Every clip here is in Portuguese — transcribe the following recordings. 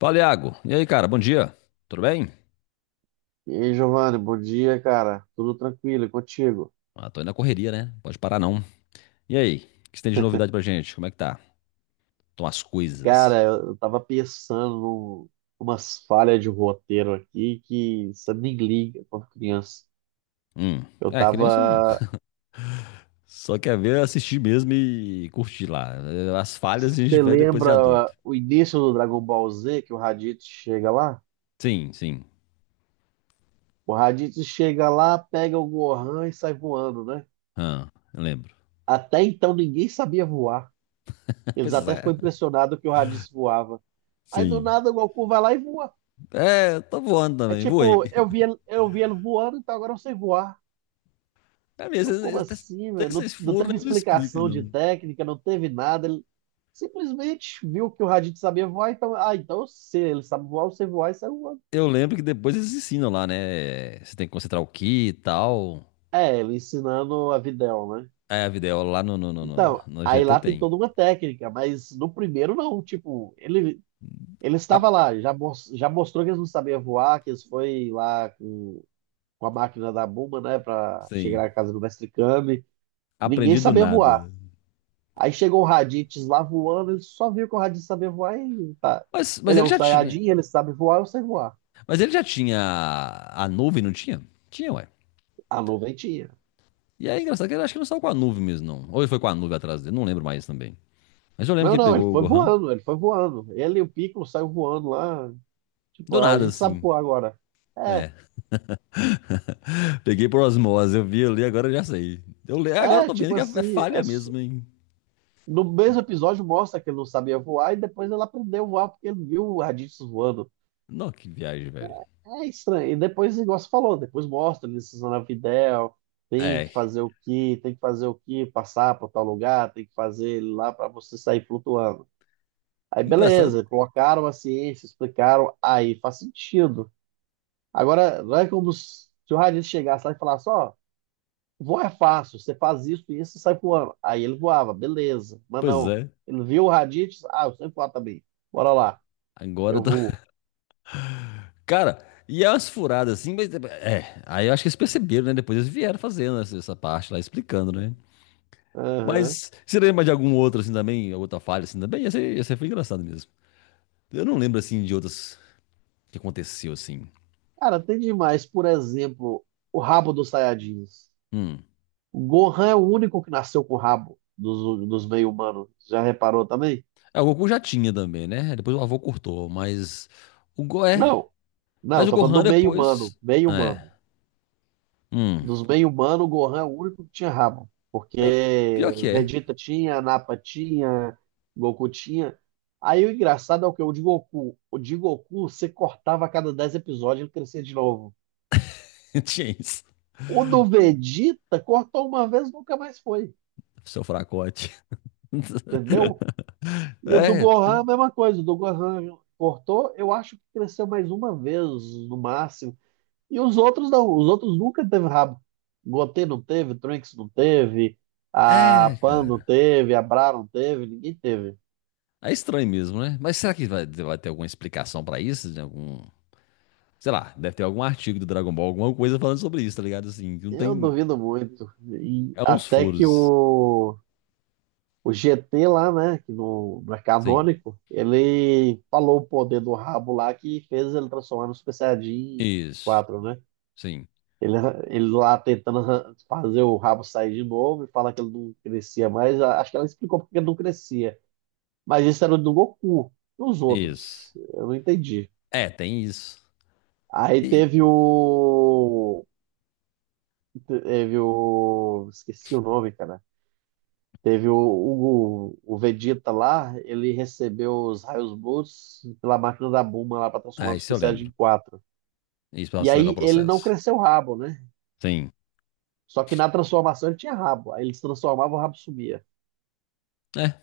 Fala, Iago. E aí, cara? Bom dia. Tudo bem? E aí, Giovanni, bom dia, cara. Tudo tranquilo e contigo? Ah, tô indo na correria, né? Pode parar não. E aí? O que você tem de novidade pra gente? Como é que tá? Estão as coisas? Cara, eu tava pensando umas falhas de roteiro aqui que você nem liga quando criança. Hum. Eu É, criança não. tava. Só quer ver, assistir mesmo e curtir lá. As falhas a gente Você vê depois de lembra adulto. o início do Dragon Ball Z, que o Raditz chega lá? Sim, sim. O Raditz chega lá, pega o Gohan e sai voando, né? Ah, eu lembro. Até então ninguém sabia voar. Eles Pois até é. ficou impressionados que o Raditz voava. Aí do Sim. nada o Goku vai lá e voa. É, eu tô voando É também. Voei. tipo, eu vi ele voando, então agora eu sei voar. É mesmo, Eu, como esses, esses assim, velho? Não, esses não furos teve não explicam, explicação de não. técnica, não teve nada. Ele simplesmente viu que o Raditz sabia voar, então, ah, então eu sei, ele sabe voar, você voar e saiu voando. Eu lembro que depois eles ensinam lá, né? Você tem que concentrar o que e tal. É, ele ensinando a Videl, né? É, a videoaula lá no, no, no, no, Então, no aí GT lá tem tem. toda uma técnica, mas no primeiro não, tipo, ele A- estava lá, já, já mostrou que eles não sabiam voar, que eles foi lá com a máquina da Buma, né, pra sim. chegar na casa do Mestre Kami. Ninguém Aprendi do sabia voar. nada. Aí chegou o Raditz lá voando, ele só viu que o Raditz sabia voar e tá. Mas Ele é ele um já tinha. Saiyajin, ele sabe voar, eu sei voar. Mas ele já tinha a nuvem, não tinha? Tinha, ué. A nuvem tinha. E aí, engraçado que ele acho que não saiu com a nuvem mesmo, não. Ou ele foi com a nuvem atrás dele, não lembro mais também. Mas eu lembro que Não, ele não, ele pegou o foi Gohan. voando, ele foi voando. Ele e o Piccolo saiu voando lá. Tipo, Do a nada, gente sabe assim. voar agora. É, É. Peguei por osmose, eu vi ali, agora eu já sei. Agora eu tô tipo vendo que é assim, falha mesmo, hein? no mesmo episódio mostra que ele não sabia voar e depois ele aprendeu a voar porque ele viu o Raditz voando. Não, que viagem, velho. É estranho. E depois, igual você falou, depois mostra eles usando a Videl, tem que É. fazer o que, tem que fazer o que, passar para tal lugar, tem que fazer ele lá para você sair flutuando. Aí Engraçado. beleza, colocaram a ciência, explicaram, aí faz sentido. Agora, não é como se o Raditz chegasse lá e falasse, ó, voar é fácil, você faz isso e isso, você sai voando. Aí ele voava, beleza. Mas Pois não, é. ele viu o Raditz, ah, eu sei voar também. Bora lá, Agora eu eu vou. Cara, e é umas furadas assim, mas é. Aí eu acho que eles perceberam, né? Depois eles vieram fazendo essa parte lá, explicando, né? Mas você lembra de algum outro assim também, outra falha assim também? Essa foi engraçado mesmo. Eu não lembro assim de outras que aconteceu assim. Cara, tem demais. Por exemplo, o rabo dos Saiyajins. Hum. O Gohan é o único que nasceu com o rabo dos meio-humanos. Já reparou também? É, o Goku já tinha também, né? Depois o avô cortou, mas o Go é. Não, não, Mas eu o tô falando Gohan do meio-humano. depois. É. Meio-humano. Hum. Dos meio-humanos, o Gohan é o único que tinha rabo. Pior, que- Porque pior que é. Vegeta tinha, Nappa tinha, Goku tinha. Aí o engraçado é o que? O de Goku. O de Goku, você cortava a cada 10 episódios, ele crescia de novo. Tinha isso. O do Vegeta cortou uma vez, nunca mais foi. Seu fracote. Entendeu? E o do É, Gohan, a tem. mesma coisa. O do Gohan cortou, eu acho que cresceu mais uma vez, no máximo. E os outros não. Os outros nunca teve rabo. Goten não teve, Trunks não teve, a É, Pan não cara. teve, a Bra não teve, ninguém teve. É estranho mesmo, né? Mas será que vai ter alguma explicação pra isso? De algum, sei lá, deve ter algum artigo do Dragon Ball, alguma coisa falando sobre isso, tá ligado? Assim, que não Eu tem. duvido muito. E É uns até que furos. O GT lá, né, que não é Sim. canônico, ele falou o poder do rabo lá que fez ele transformar no Super Saiyajin Isso. 4 né? Sim. Ele, ele lá tentando fazer o rabo sair de novo e falar que ele não crescia mais. Acho que ela explicou porque ele não crescia. Mas isso era do Goku, dos outros. Isso. Eu não entendi. É, tem isso. Aí E. teve o. Teve o. Esqueci o nome, cara. Teve o Vegeta lá, ele recebeu os raios Blues pela máquina da Bulma lá para transformar É, no isso Super eu Saiyajin lembro. quatro. Isso pra E acelerar o aí ele não processo. cresceu o rabo, né? Sim. Só que na transformação ele tinha rabo. Aí ele se transformava, o rabo sumia. É.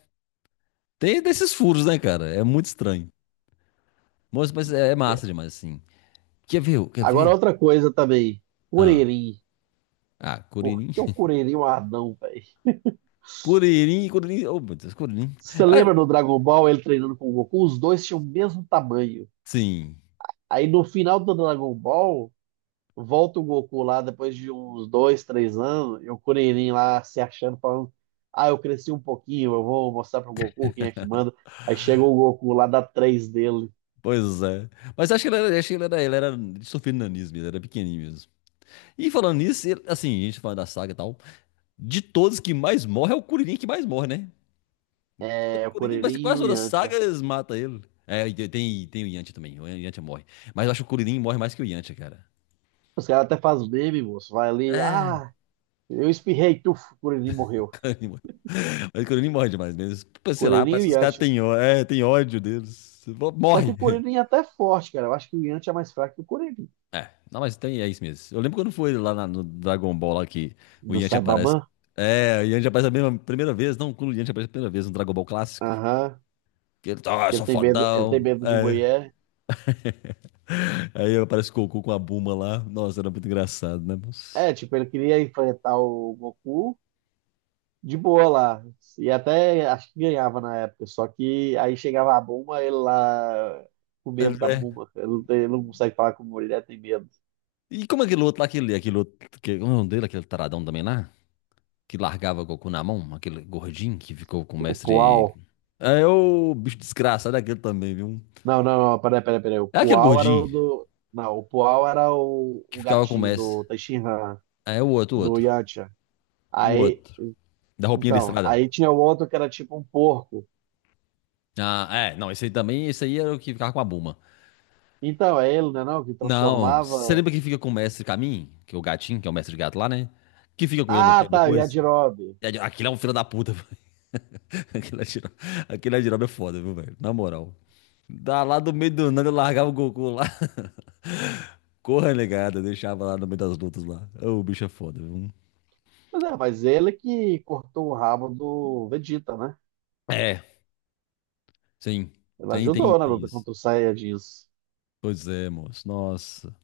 Tem desses furos, né, cara? É muito estranho. Mas é massa demais, assim. Quer ver? Quer Agora, ver? outra coisa também. Ah, Kuririn. ah, Por Curirim. que o Kuririn é um anão, velho? Curirim, Curirim. Oh, meu Deus, Curirim. Você Ah, lembra do Dragon Ball, ele treinando com o Goku? Os dois tinham o mesmo tamanho. sim. Aí no final do Dragon Ball, volta o Goku lá depois de uns dois, três anos, e o Kuririn lá se achando, falando: Ah, eu cresci um pouquinho, eu vou mostrar pro Goku quem é que manda. Aí chega o Goku lá, dá três dele. Pois é. Mas acho que ele era, acho que ele era de sofrendo nanismo, ele era pequenininho mesmo. E falando nisso, assim, a gente falando da saga e tal, de todos que mais morre é o Kuririn que mais morre, né? O É, o Kuririn parece que Kuririn e quase o todas as Yantia. sagas mata ele. É, e tem o Yantia também, o Yantia morre. Mas eu acho que o Kuririn morre mais que o Yantia, cara. Os caras até fazem meme, moço. Vai ali, É. ah, eu espirrei, tuf, o Kuririn morreu. Kuririn morre. Mas o Kuririn morre demais mesmo. Tipo, sei lá, Kuririn e parece o que os caras Yantia. têm ódio deles. Só que Morre. o Corinthians é até forte, cara. Eu acho que o Yanti é mais fraco que o Corinthians. É, não, mas tem, é isso mesmo. Eu lembro quando foi lá no Dragon Ball lá que o Do Yanti aparece. Saibaman? É, o Yanti aparece primeira vez, não, quando o Yanti aparece a primeira vez no Dragon Ball clássico. Aham. Que ele tá, eu sou Ele tem fodão. medo de É. mulher. Aí aparece o Goku com a Buma lá. Nossa, era muito engraçado, né, moço? É, tipo, ele queria enfrentar o Goku de boa lá. E até acho que ganhava na época. Só que aí chegava a Bulma, ele lá com medo Ele da é. Bulma. Ele não, ele não consegue falar com mulher, tem medo. E como aquele outro lá, aquele outro, que, como é o nome dele, aquele taradão também lá? Que largava o Goku na mão, aquele gordinho que ficou com o O mestre. Pual. É o bicho desgraçado, é aquele também, viu? Não, não, não, peraí, O É aquele Pual era o gordinho do. Não, o Pual era que o ficava com o gatinho do mestre. Tenshinhan, É o outro, o do outro. Yantia. O Aí outro. Da roupinha Então, listrada. aí tinha o outro que era tipo um porco. Ah, é. Não, esse aí também, esse aí era o que ficava com a Buma. Então, é ele, né, não, que Não, você transformava... lembra que fica com o mestre Camin? Que é o gatinho, que é o mestre gato lá, né? Que fica com ele no Ah, tempo tá, o depois. Yajirobe. Aquilo é um filho da puta. Aquilo é giroba, giroba é foda, viu, velho? Na moral. Da lá do meio do nada, eu largava o Goku lá. Corra, negada, deixava lá no meio das lutas lá. Ô, o bicho é foda, viu? Mas é, mas ele que cortou o rabo do Vegeta, né? É, sim. Ele Tem, tem, ajudou na tem luta isso. contra os Saiyajins. Pois é, moço. Nossa.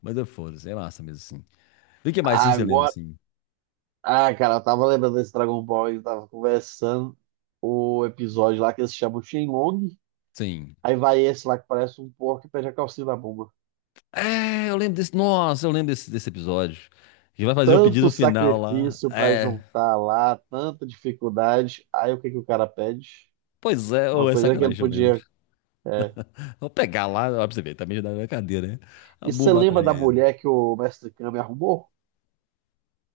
Mas é foda, é massa mesmo, assim. E o que mais, assim, você lembra, Agora... assim? Ah, cara, eu tava lembrando desse Dragon Ball, eu tava conversando o episódio lá que eles chamam Shenlong. Sim. Aí vai esse lá que parece um porco e pede a calcinha da Bulma. É, eu lembro desse. Nossa, eu lembro desse episódio. Que vai fazer o pedido Tanto no final lá. sacrifício pra É. juntar lá, tanta dificuldade. Aí o que que o cara pede? Pois é, Uma ou é coisa que ele sacanagem, eu lembro. podia. É. Vou pegar lá, ó, pra você ver, também já dá na cadeira, né? A E boa você lembra da mataria ele. mulher que o Mestre Kami arrumou?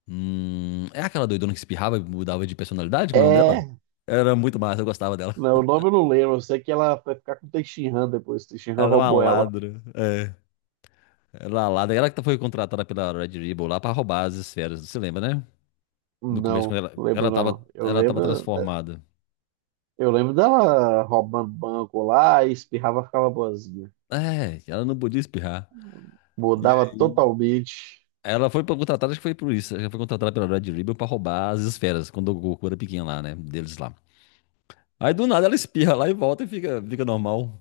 É aquela doidona que espirrava e mudava de personalidade, como é o nome dela? É. Era muito massa, eu gostava dela. Não, o nome eu não lembro. Eu sei que ela vai ficar com o Teixeira depois. O Teixeira Ela é uma roubou ela. ladra. É, ela é uma ladra. Ela que foi contratada pela Red Ribbon lá pra roubar as esferas, você lembra, né? No começo, quando Não, ela, não lembro ela não. tava, Eu ela tava lembro, né, transformada. eu lembro dela roubando banco lá e espirrava, ficava boazinha. É, ela não podia espirrar. Mudava totalmente. Ela foi contratada, acho que foi por isso. Ela foi contratada pela Red Ribbon pra roubar as esferas, quando o Goku era pequeno lá, né? Deles lá. Aí do nada ela espirra lá e volta e fica normal.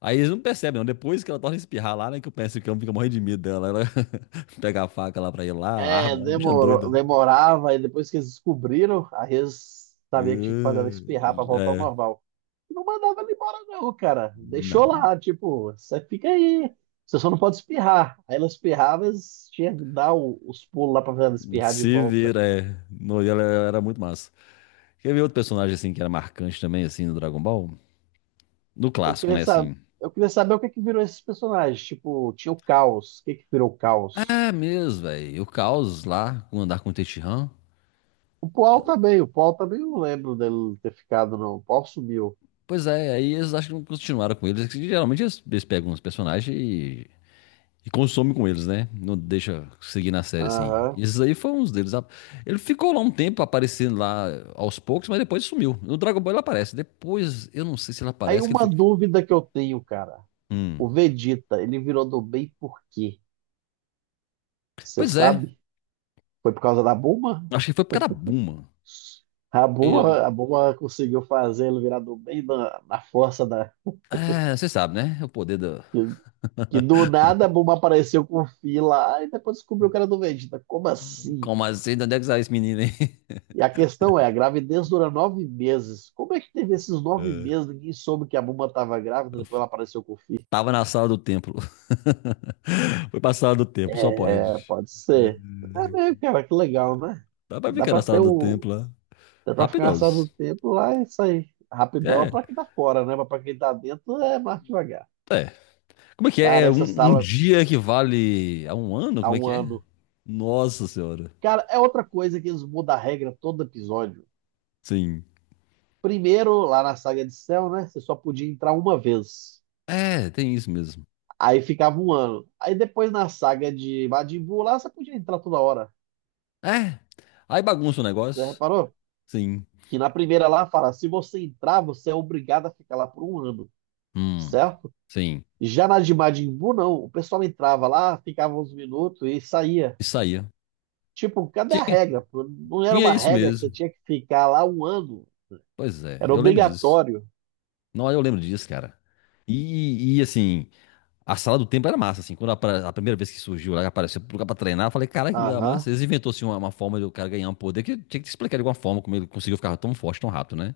Aí eles não percebem, não. Depois que ela torna a espirrar lá, né? Que o Pensacão fica morrendo de medo dela. Ela pega a faca lá pra ir lá, a É, arma, uma bicha demorou, doida. demorava, e depois que eles descobriram, a Rez sabia que tinha que fazer Ah, ela espirrar pra voltar ao é, normal. E Não mandava ele embora, não, cara. Deixou não. lá, tipo, você fica aí. Você só não pode espirrar. Aí ela espirrava, eles tinham que dar os pulos lá pra fazer ela espirrar de Se volta. vira, é. No, e ela era muito massa. Quer ver outro personagem assim que era marcante também, assim, no Dragon Ball? No Eu clássico, queria né? saber, Assim. eu queria saber o que que virou esses personagens. Tipo, tinha o Caos. O que que virou o Caos? É mesmo, velho. O Caos lá, com andar com o Tenshinhan. O Paul também não lembro dele ter ficado, não. O Paul sumiu. Pois é, aí eles acho que não continuaram com eles, que geralmente eles pegam os personagens e consomem com eles, né? Não deixa seguir na série assim. Aham. Esses aí foi uns deles. Ele ficou lá um tempo aparecendo lá aos poucos, mas depois sumiu. No Dragon Ball ele aparece. Depois, eu não sei se ele Aí aparece, que ele uma foi. dúvida que eu tenho, cara. Hum. O Vegeta, ele virou do bem por quê? Você Pois é, sabe? Foi por causa da Bulma? acho que foi por causa da Buma. Ele. A Bulma conseguiu fazer ele virar do bem na força da. É, você sabe, né? O poder do. Que, que do nada a Bulma apareceu com o Fi lá e depois descobriu que era do Vegeta. Como assim? Como assim? De onde é que saiu esse menino aí? E a questão é, a gravidez dura nove meses. Como é que teve esses nove É. meses? Ninguém soube que a Bulma estava grávida, depois ela apareceu com o filho. Tava na sala do templo. Foi pra sala do templo, só É, pode. pode É, ser. É mesmo, cara, que legal, né? dá pra Dá ficar pra na ter sala do um, tempo lá. dá pra ficar só do Rapidosos. tempo lá e sair. Rapidão é É, pra quem tá fora, né? Mas pra quem tá dentro é mais devagar. é. Como é que é? Cara, É essa um sala dia que vale a um ano? há Como é um que é? ano. Nossa senhora. Cara, é outra coisa que eles mudam a regra todo episódio. Sim. Primeiro, lá na saga de Cell, né? Você só podia entrar uma vez. É, tem isso mesmo. Aí ficava um ano. Aí depois na saga de Majin Buu, lá você podia entrar toda hora. É. Aí bagunça o Você negócio. reparou? Sim. Que na primeira lá fala, se você entrar, você é obrigado a ficar lá por um ano, Hum. certo? Sim. Já na de Majin Buu, não. O pessoal entrava lá, ficava uns minutos e saía. E saía. Tipo, cadê a Tinha, regra? Pô? Não era tinha uma isso regra que você mesmo. tinha que ficar lá um ano. Pois é, Era eu lembro disso. obrigatório. Não, eu lembro disso, cara. E assim, a sala do templo era massa, assim. Quando a primeira vez que surgiu lá, apareceu pro lugar pra treinar, eu falei, caralho, que lugar Aham. massa. Eles inventou, assim, uma forma do cara ganhar um poder que tinha que te explicar de alguma forma como ele conseguiu ficar tão forte, tão rápido, né?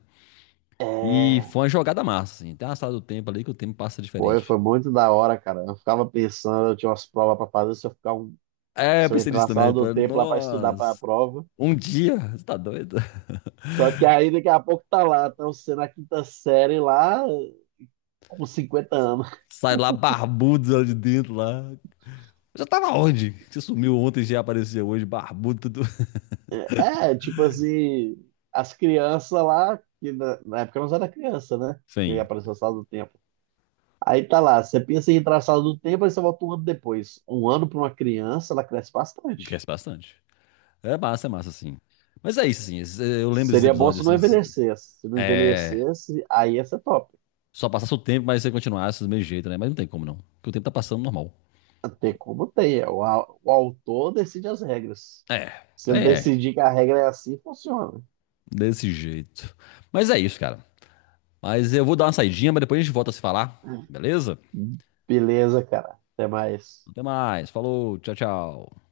E É. foi uma jogada massa, assim. Tem uma sala do templo ali que o tempo passa diferente. foi muito da hora, cara. Eu ficava pensando, eu tinha umas provas pra fazer, É, eu se eu pensei entrar nisso na também. sala Eu do falei, tempo lá pra estudar pra nossa, prova. um dia, você tá doido? Só que aí daqui a pouco tá lá, tá você na quinta série lá com 50 anos. Sai lá barbudo lá de dentro lá. Eu já tava onde? Você sumiu ontem, já apareceu hoje, barbudo, tudo. Tipo assim, as crianças lá, que na época eu não era criança, né? Que Sim, apareceu a sala do tempo. Aí tá lá, você pensa em traçado do tempo, aí você volta um ano depois. Um ano para uma criança, ela cresce cresce bastante. bastante. É massa, assim. Mas é isso, assim. Eu lembro desses Seria bom se episódios, não assim. envelhecesse. Se não É. envelhecesse, aí ia ser top. Só passasse o tempo, mas você continuasse do mesmo jeito, né? Mas não tem como não. Porque o tempo tá passando normal. Tem como tem. O autor decide as regras. É. Se ele É. decidir que a regra é assim, funciona. Desse jeito. Mas é isso, cara. Mas eu vou dar uma saidinha, mas depois a gente volta a se falar. Beleza? Beleza, cara. Até mais. Até mais. Falou. Tchau, tchau.